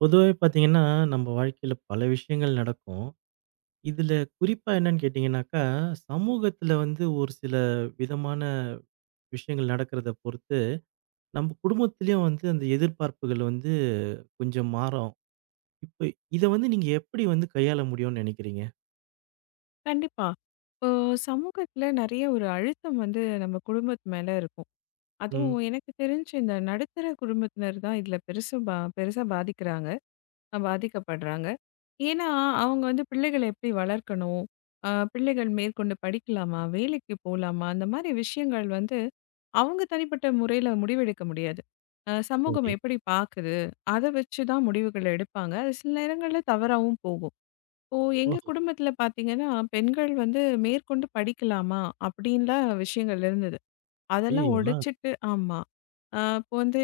பொதுவாவே பார்த்தீங்கன்னா, நம்ம வாழ்க்கையில பல விஷயங்கள் நடக்கும். இதுல குறிப்பா என்னன்னு கேட்டீங்கன்னாக்கா, சமூகத்துல வந்து ஒரு சில விதமான விஷயங்கள் நடக்கிறத பொறுத்து, நம்ம குடும்பத்திலயும் வந்து அந்த எதிர்பார்ப்புகள் வந்து கொஞ்சம் மாறும். இப்ப இத வந்து நீங்க எப்படி வந்து கையாள முடியும்னு நினைக்கிறீங்க? கண்டிப்பா. இப்போ சமூகத்துல நெறைய ஒரு அழுத்தம் வந்து நம்ம குடும்பத்து மேல இருக்கும். ம். அதுவும் எனக்கு தெரிஞ்சு இந்த நடுத்தர குடும்பத்தினர் தான் இதுல பெருசு பா பெருசா பாதிக்கிறாங்க, பாதிக்கப்படுறாங்க. ஏன்னா, அவங்க வந்து பிள்ளைகள எப்படி வளர்க்கணும்? பிள்ளைகள் மேற்கொண்டு படிக்கலாமா? வேலைக்கு போலாமா? அந்த மாரி விஷயங்கள் வந்து அவங்க தனிப்பட்ட முறையில முடிவெடுக்க முடியாது. சமூகம் சரி. எப்படி பாக்குது? அத வச்சு தான் முடிவுகள் எடுப்பாங்க. அது சில நேரங்கள்ல தவறாவும் போகும். இப்போ எங்க ஓஹோ! குடும்பத்துல பாத்தீங்கன்னா, பெண்கள் வந்து மேற்கொண்டு படிக்கலாமா? அப்படின்லாம் விஷயங்கள் இருந்தது. அதெல்லாம் ஐயய்யோ! ஆ உடைச்சிட்டு ஆமா. இப்போ வந்து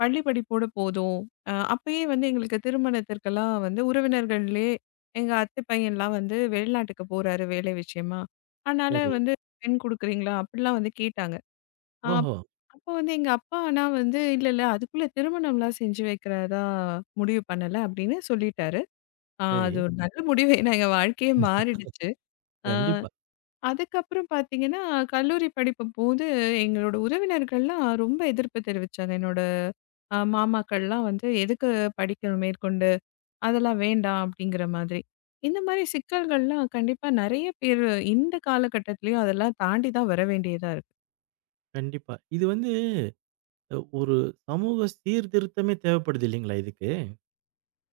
பள்ளி படிப்போட போதும். அப்பயே வந்து எங்களுக்கு திருமணத்திற்கெல்லாம் வந்து உறவினர்கள்லயே எங்க அத்தை பையன்லாம் வந்து வெளிநாட்டுக்கு போறாரு வேலை விஷயமா. அதனால சரி. வந்து பெண் குடுக்குறீங்களா? அப்படிலாம் வந்து கேட்டாங்க. அப் ஓஹோ! அப்ப வந்து எங்க அப்பா ஆனா வந்து இல்ல அதுக்குள்ள திருமணம்லாம் செஞ்சு வைக்கிறதா முடிவு பண்ணல அப்படின்னு சொல்லிட்டாரு. சரி. அது ஒரு நல்ல முடிவு. ஏன்னா எங்க வாழ்க்கையே மாறிடுச்சு. ஆ. கண்டிப்பா, அதுக்கப்புறம் பார்த்தீங்கன்னா, கல்லூரி படிக்கும்போது எங்களோட உறவினர்கள்லாம் ரொம்ப எதிர்ப்பு தெரிவிச்சாங்க. என்னோட மாமாக்கள்லாம் வந்து, "எதுக்கு படிக்கணும் மேற்கொண்டு? அதெல்லாம் வேண்டாம்." அப்படிங்கிற மாதிரி. இந்த மாரி சிக்கல்கள்லாம் கண்டிப்பா நெறைய பேர் இந்த காலகட்டத்திலயும் அதெல்லாம் தாண்டி தான் வர வேண்டியதா இருக்கு. கண்டிப்பா. இது வந்து ஒரு சமூக சீர்திருத்தமே தேவைப்படுது இல்லைங்களா இதுக்கு?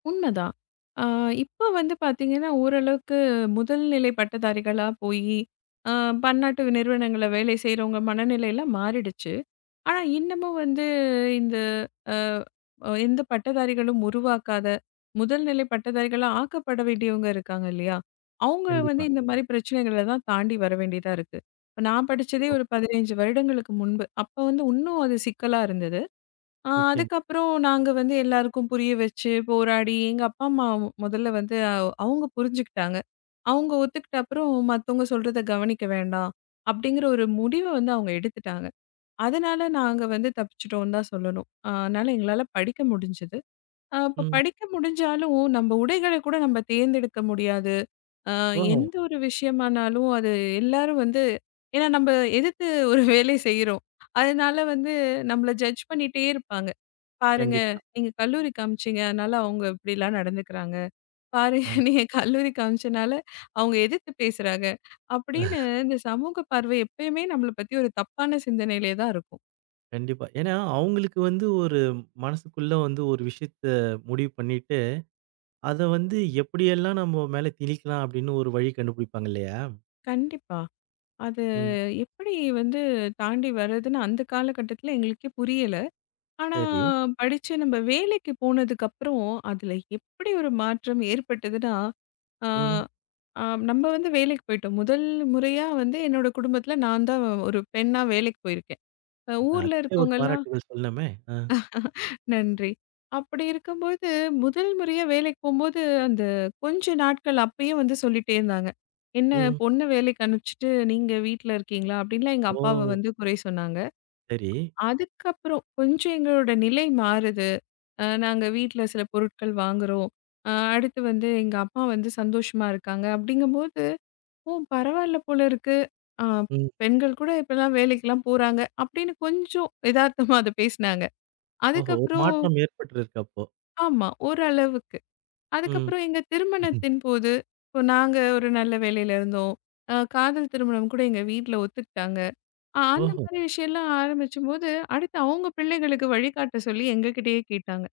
உண்மதான். ஆ இப்ப வந்து பார்த்தீங்கன்னா, ஓரளவுக்கு முதல்நிலை பட்டதாரிகளா போயி, அ பன்னாட்டு நிறுவனங்கள்ல வேலை செய்றவங்க மனநிலைலாம் மாறிடுச்சு. ஆனா, இன்னமும் வந்து இந்த அ அ எந்த பட்டதாரிகளும் உருவாக்காத, முதல் நிலை பட்டதாரிகளா ஆக்கப்பட வேண்டியவங்க இருக்காங்க இல்லையா? அவங்க வந்து கண்டிப்பா. இந்த மாரி பிரச்சனைகள தான் தாண்டி வர வேண்டியதா இருக்கு. இப்ப நான் படிச்சதே ஓ! ஒரு 15 வருடங்களுக்கு முன்பு. அப்ப வந்து இன்னும் அது சிக்கலா இருந்தது. நிச்சயமா. அதுக்கப்புறம் நாங்க வந்து எல்லாருக்கும் புரிய வச்சு, போராடி எங்க அப்பா, அம்மா முதல்ல வந்து அவங்க புரிஞ்சுக்கிட்டாங்க. அவங்க ஒத்துக்கிட்ட அப்புறம், மத்தவங்க சொல்றத கவனிக்க வேண்டாம், அப்படிங்கிற ஒரு முடிவ வந்து அவங்க எடுத்துட்டாங்க. அதனால நாங்க வந்து தப்பிச்சுட்டோம்னு தான் சொல்லணும். அதனால எங்களால படிக்க முடிஞ்சது. அப்ப ம். படிக்க முடிஞ்சாலும், நம்ம உடைகள கூட நம்ம தேர்ந்தெடுக்க முடியாது. அ ஓஹோ! எந்த ஒரு விஷயமானாலும் அது எல்லாரும் வந்து ஏன்னா நம்ம எதிர்த்து ஒரு வேலை செய்றோம். அதனால வந்து நம்மள ஜட்ஜ் பண்ணிட்டே இருப்பாங்க. "பாருங்க, கண்டிப்பா. நீங்க கல்லூரிக்கு அனுப்பிச்சீங்க. அதனால அவங்க இப்படிலாம் நடந்துக்கிறாங்க. பாருங்க, ஆ, நீங்க கல்லூரிக்கு அனுப்பிச்சனால அவங்க எதிர்த்து பேசுறாங்க." அப்படின்னு இந்த சமூக பார்வை எப்பயுமே நம்மள பத்தி ஒரு தப்பான சிந்தனையிலே தான் இருக்கும். கண்டிப்பா. ஏன்னா, அவங்களுக்கு வந்து ஒரு மனசுக்குள்ள வந்து ஒரு விஷயத்த முடிவு பண்ணிட்டு, அத வந்து எப்படியெல்லாம் நம்ம மேல திணிக்கலாம் அப்படின்னு ஒரு வழி கண்டுபிடிப்பாங்க இல்லையா? கண்டிப்பா. அது ம். எப்படி வந்து தாண்டி வர்றதுன்னு அந்த காலகட்டத்தில எங்களுக்கே புரியல. ஆனா சரி. படிச்சு நம்ம வேலைக்கு போனதுக்கப்புறம், அதில எப்படி ஒரு மாற்றம் ஏற்பட்டதுன்னா, ஆ ம். ஆ நம்ம வந்து வேலைக்கு போயிட்டோம். முதல் முறையா வந்து என்னோட குடும்பத்தில நான் தான் ஒரு பெண்ணா வேலைக்கு போயிருக்கேன். இல்ல, ஊர்ல அதுக்கே ஒரு இருக்கவங்கலாம் பாராட்டுகள் சொல்லணுமே. ஆ. நன்றி. அப்படி இருக்கும்போது, முதல் முறையா வேலைக்கு போம்போது, அந்த கொஞ்ச நாட்கள் அப்பயே வந்து சொல்லிட்டே இருந்தாங்க. "என்ன ம். பொண்ண வேலைக்கு அனுப்பிச்சுட்டு, நீங்க வீட்ல இருக்கீங்களா?" அப்படின்லாம் எங்க ஓ! அப்பாவ வந்து குறை சொன்னாங்க. சரி. அதுக்கப்புறம் கொஞ்சம் எங்களோட நிலை மாறுது. நாங்க வீட்ல சில பொருட்கள் வாங்குறோம். அடுத்து வந்து எங்க அம்மா வந்து சந்தோஷமா இருக்காங்க. அப்படிங்கும்போது, "ஓ! பரவாயில்ல போல இருக்கு. அ ம். பெண்கள் கூட இப்பலாம் வேலைக்கெல்லாம் போறாங்க." அப்படின்னு கொஞ்சம் எதார்த்தமா அத பேசினாங்க. ஓஹோ! ஒரு அதுக்கப்புறம் மாற்றம் ஏற்பட்டிருக்கு அப்போ. ஆமா. ஓரளவுக்கு. ம். அதுக்கப்புறம் எங்க திருமணத்தின் போது, இப்போ நாங்க ஒரு நல்ல வேலையில இருந்தோம். காதல் திருமணம் கூட எங்க வீட்ல ஒத்துக்கிட்டாங்க. அந்த ஓஹோ! மாரி விஷயம்லாம் ஆரம்பிச்சும்போது, அடுத்து அவங்க பிள்ளைகளுக்கு வழிகாட்ட சொல்லி எங்ககிட்டயே கேட்டாங்க.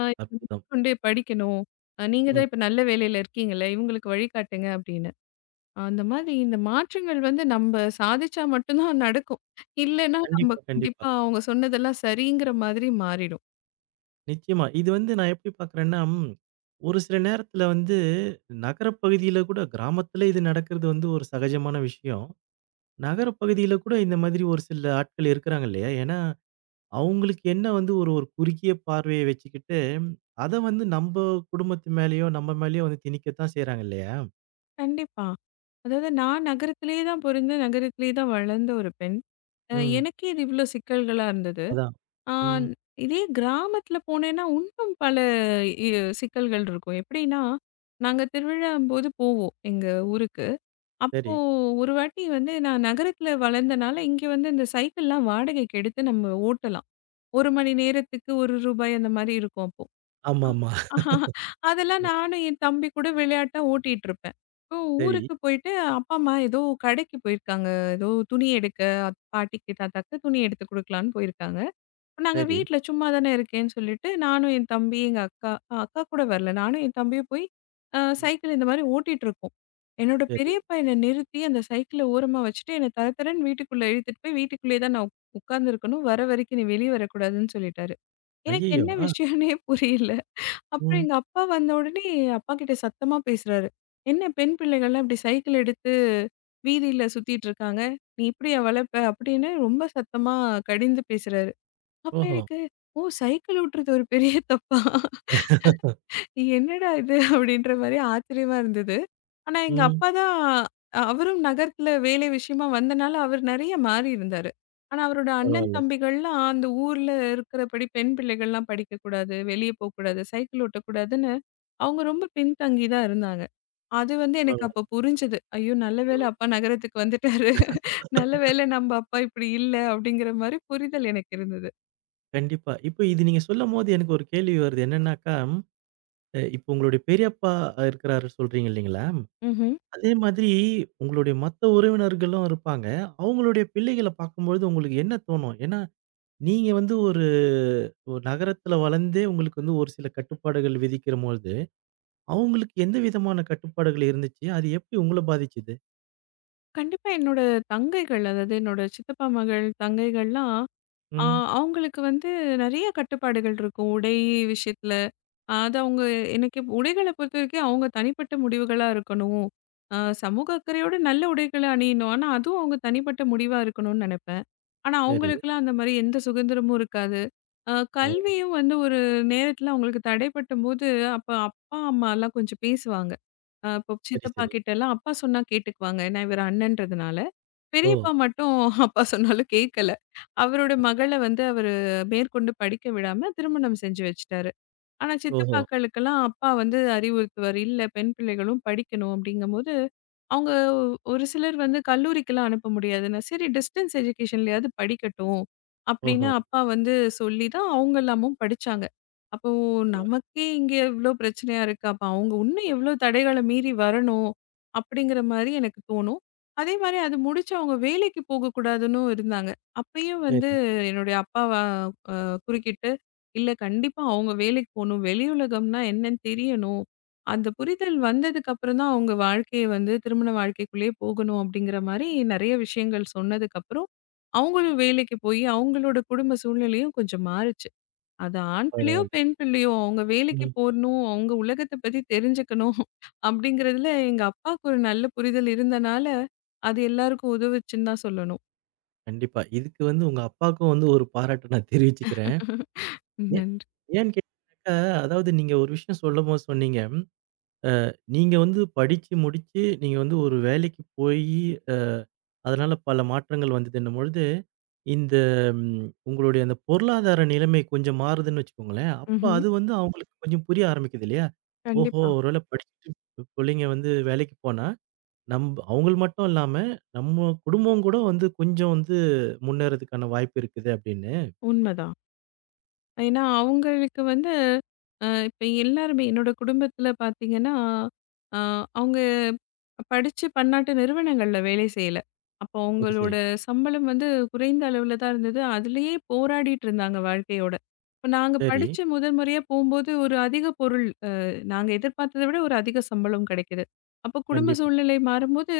அ அற்புதம். கொண்டு போய் படிக்கணும். நீங்க ம். தான் இப்ப நல்ல வேலையில இருக்கீங்கல்ல, இவங்களுக்கு வழிகாட்டுங்க அப்படின்னு. அந்த மாதிரி இந்த மாற்றங்கள் வந்து நம்ப சாதிச்சா மட்டும் தான் நடக்கும். இல்லன்னா, நம்ம கண்டிப்பா, கண்டிப்பா. கண்டிப்பா அவங்க சொன்னதெல்லாம் சரிங்கிற மாதிரி மாறிடும். நிச்சயமா. இது வந்து நான் எப்படி பார்க்குறேன்னா, ம் ஒரு சில நேரத்துல வந்து நகரப் பகுதியில கூட கிராமத்துல இது நடக்கிறது வந்து ஒரு சகஜமான விஷயம். நகரப் பகுதியில கூட இந்த மாதிரி ஒரு சில ஆட்கள் இருக்கிறாங்க இல்லையா? ஏன்னா, அவங்களுக்கு என்ன வந்து ஒரு ஒரு குறுகிய பார்வைய வச்சுக்கிட்டு, அத வந்து நம்ப குடும்பத்து மேலயோ, நம்ம மேலயோ வந்து திணிக்கத்தான் செய்றாங்க இல்லையா? கண்டிப்பா. அதாவது நான் நகரத்திலேயே தான் பொறந்து, நகரத்திலேயே தான் வளர்ந்த ஒரு பெண். ம். எனக்கே இது இவ்ளோ சிக்கல்களா இருந்தது. அதான். ஆ ம். இதே கிராமத்தில போனேன்னா, இன்னும் பல இ சிக்கல்கள் இருக்கும். எப்படின்னா, நாங்க திருவிழாம்போது போவோம், எங்க ஊருக்கு. அப்போ சரி. ஒரு வாட்டி வந்து நான் நகரத்தில வளர்ந்தனால, இங்க வந்து இந்த சைக்கிள்லாம் வாடகைக்கு எடுத்து நம்ம ஓட்டலாம். 1 மணி நேரத்துக்கு ரூ. 1 அந்த மாரி இருக்கும் அப்போ. ஆமாமா. அதெல்லாம் ம். நானும் என் தம்பி கூட விளையாட்டா ஓட்டிட்டு இருப்பேன். இப்போ சரி, ஊருக்கு போயிட்டு அப்பா, அம்மா ஏதோ கடைக்கு போயிருக்காங்க. ஏதோ துணி எடுக்க பாட்டிக்கு, தாத்தாக்கு துணி எடுத்து குடுக்கலான்னு போயிருக்காங்க. இப்ப நாங்க சரி. வீட்ல சும்மா தானே இருக்கேன்னு சொல்லிட்டு, நானும் என் தம்பி, எங்க அக்கா கூட வரல. நானும் என் தம்பியும் போய் ம். சைக்கிள் இந்த மாரி ஓட்டிட்டு இருக்கோம். என்னோட சரி. பெரியப்பா என்ன நிறுத்தி அந்த சைக்கிள ஓரமா வச்சுட்டு, என்ன தரதரன்னு வீட்டுக்குள்ள இழுத்துட்டு போய் வீட்டுக்குள்ளேயே தான் நான் உட்கார்ந்துருக்கணும். வர வரைக்கும் நீ வெளிய வரக்கூடாதுன்னு சொல்லிட்டாரு. எனக்கு ஐயய்யோ! என்ன ஆ. விஷயம்னே புரியல. அப்புறம் ம். எங்க அப்பா வந்த உடனே அப்பா கிட்ட சத்தமா பேசுறாரு. "என்ன பெண் பிள்ளைகள்லாம் இப்படி சைக்கிள் எடுத்து வீதியில சுத்திட்டு இருக்காங்க. நீ இப்படியா வளர்ப்ப?" அப்படின்னு ரொம்ப சத்தமா கடிந்து பேசுறாரு. அப்ப ஓஹோ! எனக்கு, "ஓ! சைக்கிள் ஓட்டுறது ஒரு பெரிய தப்பா? என்னடா இது?" அப்படின்ற மாரி ஆச்சரியமா இருந்தது. ஆனா எங்க ம். அப்பா தான் அவரும் நகரத்துல வேலை விஷயமா வந்தனால அவர் நிறைய மாறி இருந்தாரு. ஆனா அவரோட அண்ணன் பரவால்ல. தம்பிகள்லாம் அந்த ஊர்ல இருக்கிறபடி பெண் பிள்ளைகள்லாம் படிக்கக்கூடாது, வெளிய போக்கூடாது, சைக்கிள் ஓட்டக்கூடாதுன்னு அவங்க ரொம்ப பின்தங்கி தான் இருந்தாங்க. அது வந்து எனக்கு பரவால்ல. அப்ப புரிஞ்சது. ஐயோ! நல்ல வேளை ம். அப்பா நகரத்துக்கு வந்துட்டாரு. நல்ல வேளை நம்ம அப்பா இப்படி இல்ல அப்படிங்கிற மாரி புரிதல் எனக்கு இருந்தது. கண்டிப்பா. இப்ப இது நீங்க சொல்லும்போது எனக்கு ஒரு கேள்வி வருது. என்னன்னாக்கா, அ இப்ப உங்களுடைய பெரியப்பா இருக்கிறாரு சொல்றீங்க இல்லீங்களா? ம்ஹ்ம். அதே மாதிரி உங்களுடைய மத்த உறவினர்களும் இருப்பாங்க. அவங்களுடைய பிள்ளைகள பார்க்கும்பொழுது உங்களுக்கு என்ன தோணும்? ஏன்னா, நீங்க வந்து ஒரு ஒரு நகரத்துல வளர்ந்தே உங்களுக்கு வந்து ஒரு சில கட்டுப்பாடுகள் விதிக்கிறம்பொழுது, அவங்களுக்கு எந்த விதமான கட்டுப்பாடுகள் இருந்துச்சு? அது எப்படி உங்கள பாதிச்சது? கண்டிப்பா என்னோட தங்கைகள், அதாவது என்னோட சித்தப்பா மகள், தங்கைகள்லாம் ஆ ம். அவங்களுக்கு வந்து நெறைய கட்டுப்பாடுகள் இருக்கும். உடை விஷயத்துல. அது அவங்க எனக்கு உடைகள பொறுத்தவரைக்கும் அவங்க தனிப்பட்ட முடிவுகளா இருக்கணும். சமூக அக்கறையோட நல்ல உடைகள அணியணும். ஆனா அதுவும் அவங்க தனிப்பட்ட முடிவா இருக்கணும்னு நெனைப்பேன். ஆனா சரி. அவங்களுக்கெல்லாம் அந்த மாரி எந்த சுதந்திரமும் இருக்காது. ஓ! கல்வியும் வந்து ஒரு நேரத்துல அவங்களுக்கு தடைப்பட்டம்போது, அப்ப அப்பா, அம்மாலாம் கொஞ்சம் பேசுவாங்க. இப்போ சரி, சித்தப்பா சரி. கிட்டலாம் அப்பா சொன்னா கேட்டுக்குவாங்க. ஏன்னா இவர் அண்ணன்றதுனால. ஓ! பெரியப்பா மட்டும் அப்பா சொன்னாலும் கேட்கல. அவரோட அ மகள வந்து அவரு மேற்கொண்டு படிக்க விடாம திருமணம் செஞ்சு வச்சுட்டாரு. ஆனா ஓஹோ! சித்தப்பாக்களுக்கெல்லாம் அப்பா வந்து அறிவுறுத்துவார். இல்ல பெண் பிள்ளைகளும் படிக்கணும் அப்படிங்கும்போது, அவங்க ஒரு சிலர் வந்து கல்லூரிக்கெல்லாம் அனுப்ப முடியாதுன்னா, சரி டிஸ்டன்ஸ் எஜுகேஷன்லயாவது படிக்கட்டும் அப்படின்னு ஓஹோ! அப்பா வந்து சொல்லி தான் அவங்க எல்லாமும் படிச்சாங்க. அப்போ பரவால்ல. நமக்கே இங்க இவ்ளோ பிரச்சனையா இருக்கு. அப்ப அவங்க இன்னும் எவ்ளோ தடைகள மீறி வரணும் அப்படிங்கிற மாரி எனக்கு தோணும். அதே மாரி அது முடிச்சு அவங்க வேலைக்கு போகக்கூடாதுன்னும் இருந்தாங்க. அப்பயும் வந்து சரி. என்னுடைய அப்பா வ அ குறுக்கிட்டு இல்ல கண்டிப்பா அவங்க வேலைக்கு போணும். வெளி உலகம்னா என்னன்னு தெரியணும். அந்த புரிதல் வந்ததுக்கு அப்புறம் தான் அவங்க வாழ்க்கைய வந்து திருமண வாழ்க்கைக்குள்ளேயே போகணும் அப்படிங்கிற மாரி நெறைய விஷயங்கள் சொன்னதுக்கப்புறம், அவங்களும் வேலைக்கு போய் அவங்களோட குடும்ப சூழ்நிலையும் கொஞ்சம் மாறுச்சு. அது ஆண் பிள்ளையோ, பரவால்ல. பெண் பிள்ளையோ அவங்க வேலைக்கு ம். போணும், அவங்க உலகத்த பத்தி தெரிஞ்சுக்கணும் அப்படிங்கிறதுல எங்க அப்பாவுக்கு ஒரு நல்ல புரிதல் இருந்தனால, அது எல்லாருக்கும் உதவுச்சுன்னு தான் சொல்லணும். கண்டிப்பா. இதுக்கு வந்து உங்க அப்பாவுக்கும் வந்து ஒரு பாராட்ட நான் தெரிவிச்சுக்கிறேன். ஏன் நன்றி. ஏன்னு கேட்டீங்கனாக்கா, அதாவது நீங்க ஒரு விஷயம் சொல்லும்போது சொன்னீங்க. நீங்க வந்து படிச்சு முடிச்சு, நீங்க வந்து ஒரு வேலைக்கு போயி, அ அதனால பல மாற்றங்கள் வந்தது என்னும்பொழுது, இந்த உங்களுடைய அந்த பொருளாதார நிலைமை கொஞ்சம் மாறுதுன்னு வச்சுக்கோங்களேன். அப்ப ம்ஹ்ம். அது வந்து அவங்களுக்கு கொஞ்சம் புரிய ஆரம்பிக்குது இல்லையா? ஓஹோ! கண்டிப்பா. ஒருவேளை படிச்சுட்டு புள்ளைங்க வந்து வேலைக்கு போனா, நம்ப அவங்கள் மட்டும் இல்லாம, நம்ம குடும்பம் கூட வந்து கொஞ்சம் வந்து முன்னேறதுக்கான வாய்ப்பு இருக்குது அப்படின்னு. உண்மதான். ஏன்னா, அவங்களுக்கு வந்து இப்ப எல்லாருமே என்னோட குடும்பத்தில பார்த்தீங்கன்னா, அ அவங்க படிச்சு பன்னாட்டு நிறுவனங்கள்ல வேலை செய்யல. அப்போ சரி, சரி, அவங்களோட சம்பளம் வந்து குறைந்த அளவுல தான் இருந்தது. அதிலேயே போராடிட்டு இருந்தாங்க வாழ்க்கையோட. இப்ப நாங்க சரி. படிச்சு முதல் முறையா போம்போது ஒரு அதிக பொருள் நாங்க எதிர்பார்த்தத விட ஒரு அதிக சம்பளம் கிடைக்குது. அப்போ குடும்ப கண்டிப்பா. சூழ்நிலை மாறும்போது,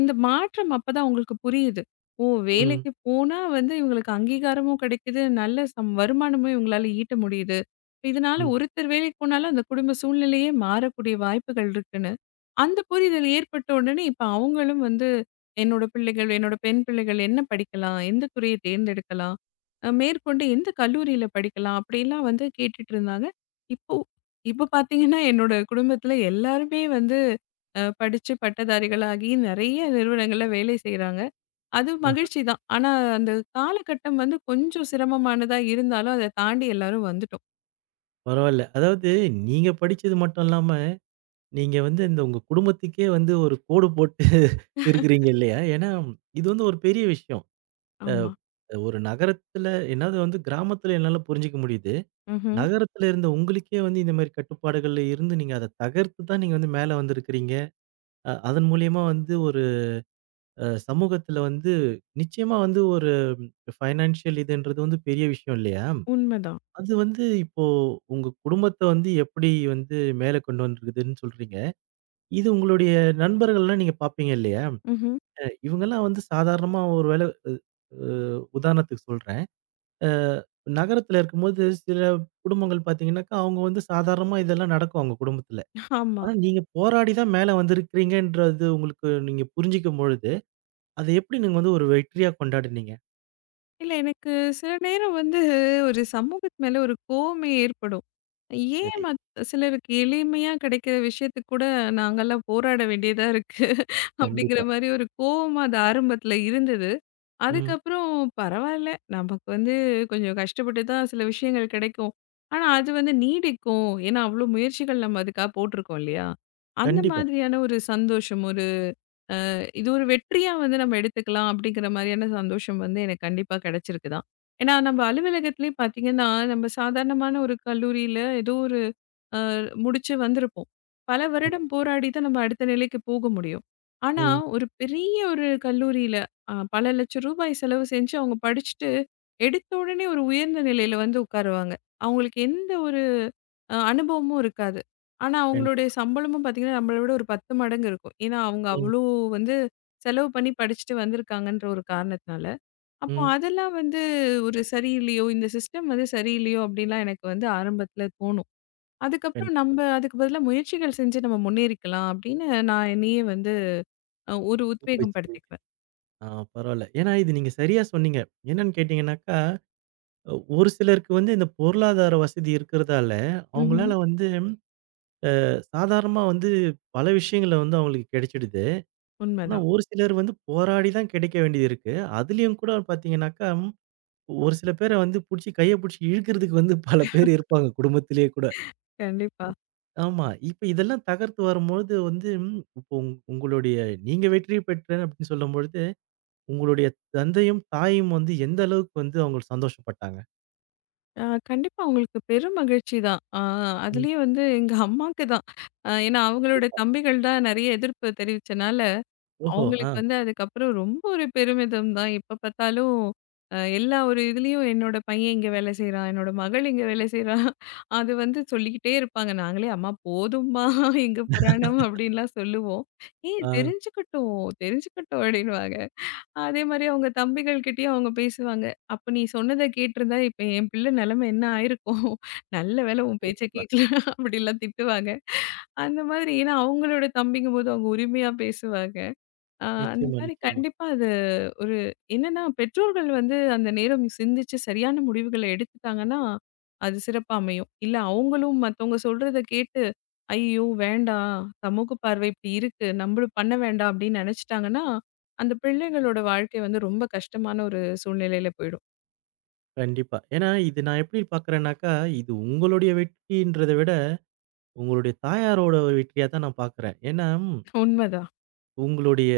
இந்த மாற்றம் அப்பதான் அவங்களுக்கு புரியுது. ஓ! ம், வேலைக்கு போனா வந்து இவங்களுக்கு அங்கீகாரமும் கிடைக்குது. நல்ல வருமானமும் இவங்களால ஈட்ட முடியுது. இப்ப இதனால ம். ஒருத்தர் வேலைக்கு போனாலும் அந்த குடும்ப சூழ்நிலையே மாறக்கூடிய வாய்ப்புகள் இருக்குன்னு. அந்த புரிதல் ஏற்பட்ட உடனே இப்ப அவங்களும் வந்து என்னோட பிள்ளைகள், என்னோட பெண் பிள்ளைகள் என்ன படிக்கலாம்? எந்த துறையை தேர்ந்தெடுக்கலாம்? மேற்கொண்டு எந்த கல்லூரியில படிக்கலாம்? அப்படிலாம் வந்து கேட்டுட்டு இருந்தாங்க. இப்போ இப்ப பார்த்தீங்கன்னா, என்னோட குடும்பத்தில எல்லாருமே வந்து படிச்சு பட்டதாரிகளாகி நெறைய நிறுவனங்கள்ல வேலை செய்றாங்க. அது அ மகிழ்ச்சி தான். ஆனா, அந்த காலகட்டம் வந்து கொஞ்சம் சிரமமானதா இருந்தாலும், அத தாண்டி எல்லாரும் வந்துட்டோம். பரவால்ல. அதாவது நீங்க படிச்சது மட்டும் இல்லாம நீங்க வந்து இந்த உங்க குடும்பத்துக்கே வந்து ஒரு கோடு போட்டு இருக்கிறீங்க இல்லையா? ஏன்னா, இது வந்து ஒரு பெரிய விஷயம். அ ஆமா. ஒரு நகரத்துல என்னாது வந்து கிராமத்துல என்னால புரிஞ்சுக்க முடியுது. ம்ஹ்ம். நகரத்துல இருந்த உங்களுக்கே வந்து இந்த மாரி கட்டுப்பாடுகள்ல இருந்து நீங்க அத தகர்த்து தான் நீங்க வந்து மேல வந்திருக்கிறீங்க. அ அதன் மூலியமா வந்து ஒரு அ சமூகத்துல வந்து நிச்சயமா வந்து ஒரு ஃபைனான்ஷியல் இதுன்றது வந்து பெரிய விஷயம் இல்லையா? உண்மதான். அது வந்து இப்போ உங்க குடும்பத்த வந்து எப்படி வந்து மேல கொண்டு வந்திருக்குதுன்னு சொல்றீங்க? இது உங்களுடைய நண்பர்கள்லாம் நீங்க பார்ப்பீங்க இல்லையா? ம்ஹ்ம். அ இவங்கலாம் வந்து சாதாரணமா ஒரு வேள அ அ உதாரணத்துக்கு சொல்றேன். அ நகரத்துல இருக்கும்போது சில குடும்பங்கள் பார்த்தீங்கன்னாக்கா, அவங்க வந்து சாதாரணமா இதெல்லாம் நடக்கும் அவங்க குடும்பத்துல. ஆமா. ஆனா நீங்க போராடி தான் மேல வந்திருக்கிறீங்கன்றது உங்களுக்கு நீங்க புரிஞ்சுக்கும் பொழுது, அத எப்படி நீங்க வந்து ஒரு வெற்றியா கொண்டாடுனீங்க? இல்ல எனக்கு சில நேரம் வந்து ஒரு சமூகத்து மேல ஒரு கோவமே ஏற்படும். ஏன் சரி. மத் சிலருக்கு எளிமையா கிடைக்கிற விஷயத்துக்கு கூட நாங்கலாம் போராட வேண்டியதா இருக்கு. அப்படிங்கிற கண்டிப்பா. மாரி ஒரு கோவமா அது ஆரம்பத்துல இருந்தது. ம். அதுக்கப்புறம் பரவால்ல. நமக்கு வந்து கொஞ்சம் கஷ்டப்பட்டு தான் சில விஷயங்கள் கிடைக்கும். ஆனா அது வந்து நீடிக்கும். ஏன்னா அவ்ளோ முயற்சிகள் நம்ம அதுக்காக போட்டுருக்கோம் இல்லையா? அந்த கண்டிப்பா. மாதிரியான ஒரு சந்தோஷம், ஒரு இது ஒரு வெற்றியா வந்து நம்ம எடுத்துக்கலாம் அப்படிங்கிற மாதிரியான சந்தோஷம் வந்து எனக்கு கண்டிப்பா கிடைச்சிருக்கு தான். ஏன்னா நம்ம அலுவலகத்திலே பார்த்தீங்கன்னா, நம்ம சாதாரணமான ஒரு கல்லூரியில ஏதோ ஒரு அ முடிச்சு வந்திருப்போம். பல ஆமா. வருடம் போராடி தான் நம்ம அடுத்த நிலைக்கு போக முடியும். ஆனா, ம். ஒரு பெரிய ஒரு கல்லூரியில பல ரூ. 1,00,000 செலவு செஞ்சு அவங்க படிச்சுட்டு, எடுத்த உடனே ஒரு உயர்ந்த நிலையில வந்து உட்காருவாங்க. அவங்களுக்கு எந்த ஒரு அனுபவமும் இருக்காது. ஆனா, அவங்களுடைய கண்டிப்பா. சம்பளமும் பார்த்தீங்கன்னா, நம்மள விட ஒரு 10 மடங்கு இருக்கும். ஏன்னா, அவங்க ம். அவ்ளோ வந்து செலவு பண்ணி படிச்சுட்டு வந்திருக்காங்கன்ற ஒரு காரணத்தினால. அப்போ ம். அதெல்லாம் வந்து ஒரு சரியில்லையோ, இந்த சிஸ்டம் வந்து சரியில்லையோ அப்படின்லாம் எனக்கு வந்து ஆரம்பத்தில தோணும். அதுக்கப்புறம் கண்டிப்பா. நம்ப அதுக்கு பதிலா முயற்சிகள் செஞ்சு நம்ம முன்னேறிக்கலாம் அப்படின்னு நான் என்னையே வந்து ஒரு ஊக்க உத்வேகம் வச்சுக்கிறீங்க. படுத்திக்குவேன். ஆ பரவால்ல. ஏன்னா இது நீங்க சரியா சொன்னீங்க. என்னன்னு கேட்டீங்கன்னாக்கா ஒரு சிலருக்கு வந்து இந்த பொருளாதார வசதி இருக்கிறதால, ம்ஹ்ம். அவங்களால வந்து சாதாரணமா வந்து பல விஷயங்கள வந்து அவங்களுக்கு கிடைச்சிடுது. ஆனா உண்மதான். ஒரு சிலர் வந்து போராடி தான் கிடைக்க வேண்டியது இருக்கு. அதுலயும் கூட பார்த்தீங்கன்னாக்கா, ஒரு சில பேர வந்து புடிச்சு கைய புடிச்சு இழுக்கிறதுக்கு வந்து பல பேர் இருப்பாங்க குடும்பத்திலேயே கூட. கண்டிப்பா. ஆமா. இப்ப இதெல்லாம் தகர்த்து வரும்பொழுது வந்து இப்போ உங்களுடைய நீங்க வெற்றி பெற்றேன் அப்படின்னு சொல்லும்பொழுது, உங்களுடைய தந்தையும், தாயும் வந்து எந்த அளவுக்கு வந்து அவங்க சந்தோஷப்பட்டாங்க? அ கண்டிப்பா உங்களுக்கு பெரும் மகிழ்ச்சி தான். ம். அதுலயும் வந்து எங்க அம்மாக்கு தான். ஏன்னா அவங்களோட தம்பிகள் தான் நெறைய எதிர்ப்பு தெரிவிச்சனால, ஓஹோ! அவங்களுக்கு ஆ, வந்து அதுக்கப்புறம் ரொம்ப ஒரு பெருமிதம் தான். எப்ப பார்த்தாலும் எல்லா ஒரு இதுலயும் என்னோட பையன் இங்க வேலை செய்றான். என்னோட மகள் இங்க வேலை செய்றா. அது வந்து சொல்லிக்கிட்டே இருப்பாங்க. நாங்களே அம்மா போதும்மா எங்க புராணம் அப்டின்லாம் சொல்லுவோம். ஏய் ஆ. தெரிஞ்சுக்கட்டும், தெரிஞ்சுக்கட்டும் அப்டின்னுவாங்க. அதே மாரி அவங்க தம்பிகள் கிட்டயும் அவங்க பேசுவாங்க. அப்ப நீ சொன்னத கேட்டிருந்தா இப்ப என் பிள்ளை நெலைமை என்ன ஆயிருக்கும்? நல்ல வேளை உன் பேச்ச கண்டிப்பா. கேட்கல அப்டிலாம் திட்டுவாங்க. அந்த மாதிரி ஏன்னா அவங்களோட தம்பிங்கும்போது அவங்க உரிமையா பேசுவாங்க. ஆ அந்த நிச்சயமா, மாரி நிச்சயமா. கண்டிப்பா அது ஒரு என்னன்னா, பெற்றோர்கள் வந்து அந்த நேரம் சிந்திச்சு சரியான முடிவுகள எடுத்துட்டாங்கன்னா, அது சிறப்பா அமையும். இல்ல அவங்களும் மத்தவங்க சொல்றத கேட்டு, "ஐயோ! வேண்டாம். சமூக பார்வை இப்டி இருக்கு. நம்மளும் பண்ண வேண்டாம்" அப்டின்னு நெனச்சுட்டாங்கன்னா, அந்த பிள்ளைகளோட வாழ்க்கை வந்து ரொம்ப கஷ்டமான ஒரு சூழ்நிலையில போயிடும். கண்டிப்பா. ஏன்னா இது நான் எப்படி பார்க்குறேன்னாக்கா, இது உங்களுடைய வெற்றின்றத விட, உங்களுடைய தாயாரோட வெற்றியா தான் நான் பார்க்குறேன். ஏன்னா, ம், உண்மதான். உங்களுடைய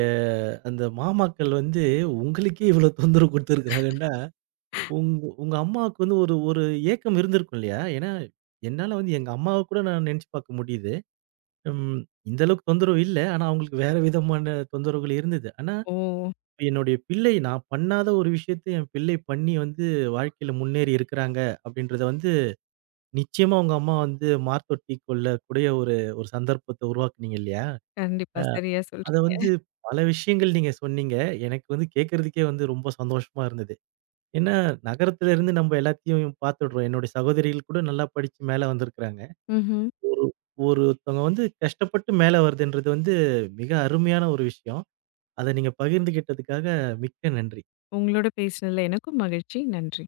அந்த மாமாக்கள் வந்து உங்களுக்கே இவ்வளோ தொந்தரவு குடுத்துருக்கிறாங்கன்னா, உங்க உங்க அம்மாவுக்கு வந்து ஒரு ஒரு ஏக்கம் இருந்திருக்கும் இல்லையா? ஏன்னா, என்னால வந்து எங்க அம்மாவ கூட நான் நெனச்சு பார்க்க முடியுது. ம். இந்த அளவுக்கு தொந்தரவு இல்ல. ஆனா, அவங்களுக்கு வேற விதமான தொந்தரவுகள் இருந்தது. ஆனா, ஓ! என்னுடைய பிள்ளை நான் பண்ணாத ஒரு விஷயத்த என் பிள்ளை பண்ணி வந்து வாழ்க்கையில முன்னேறி இருக்கிறாங்க, அப்படின்றத வந்து நிச்சயமா உங்க அம்மா வந்து மார்த்தொட்டி கொள்ளக்கூடிய ஒரு ஒரு சந்தர்ப்பத்த உருவாக்குனீங்க இல்லையா? கண்டிப்பா. சரியா அத வந்து சொல்றீங்க. பல விஷயங்கள் நீங்க சொன்னீங்க. எனக்கு வந்து கேட்கறதுக்கே வந்து ரொம்ப சந்தோஷமா இருந்தது. ஏன்னா, நகரத்துல இருந்து நம்ம எல்லாத்தையும் பார்த்துடுறோம். என்னுடைய சகோதரிகள் கூட நல்லா படிச்சு மேல வந்திருக்கிறாங்க. ம்ஹ்ம். ஒருத்தவங்க வந்து கஷ்டப்பட்டு மேல வருதுன்றது வந்து மிக அருமையான ஒரு விஷயம். அத நீங்க பகிர்ந்துகிட்டதுக்காக மிக்க நன்றி. உங்களோட பேசினதுல எனக்கும் மகிழ்ச்சி. நன்றி.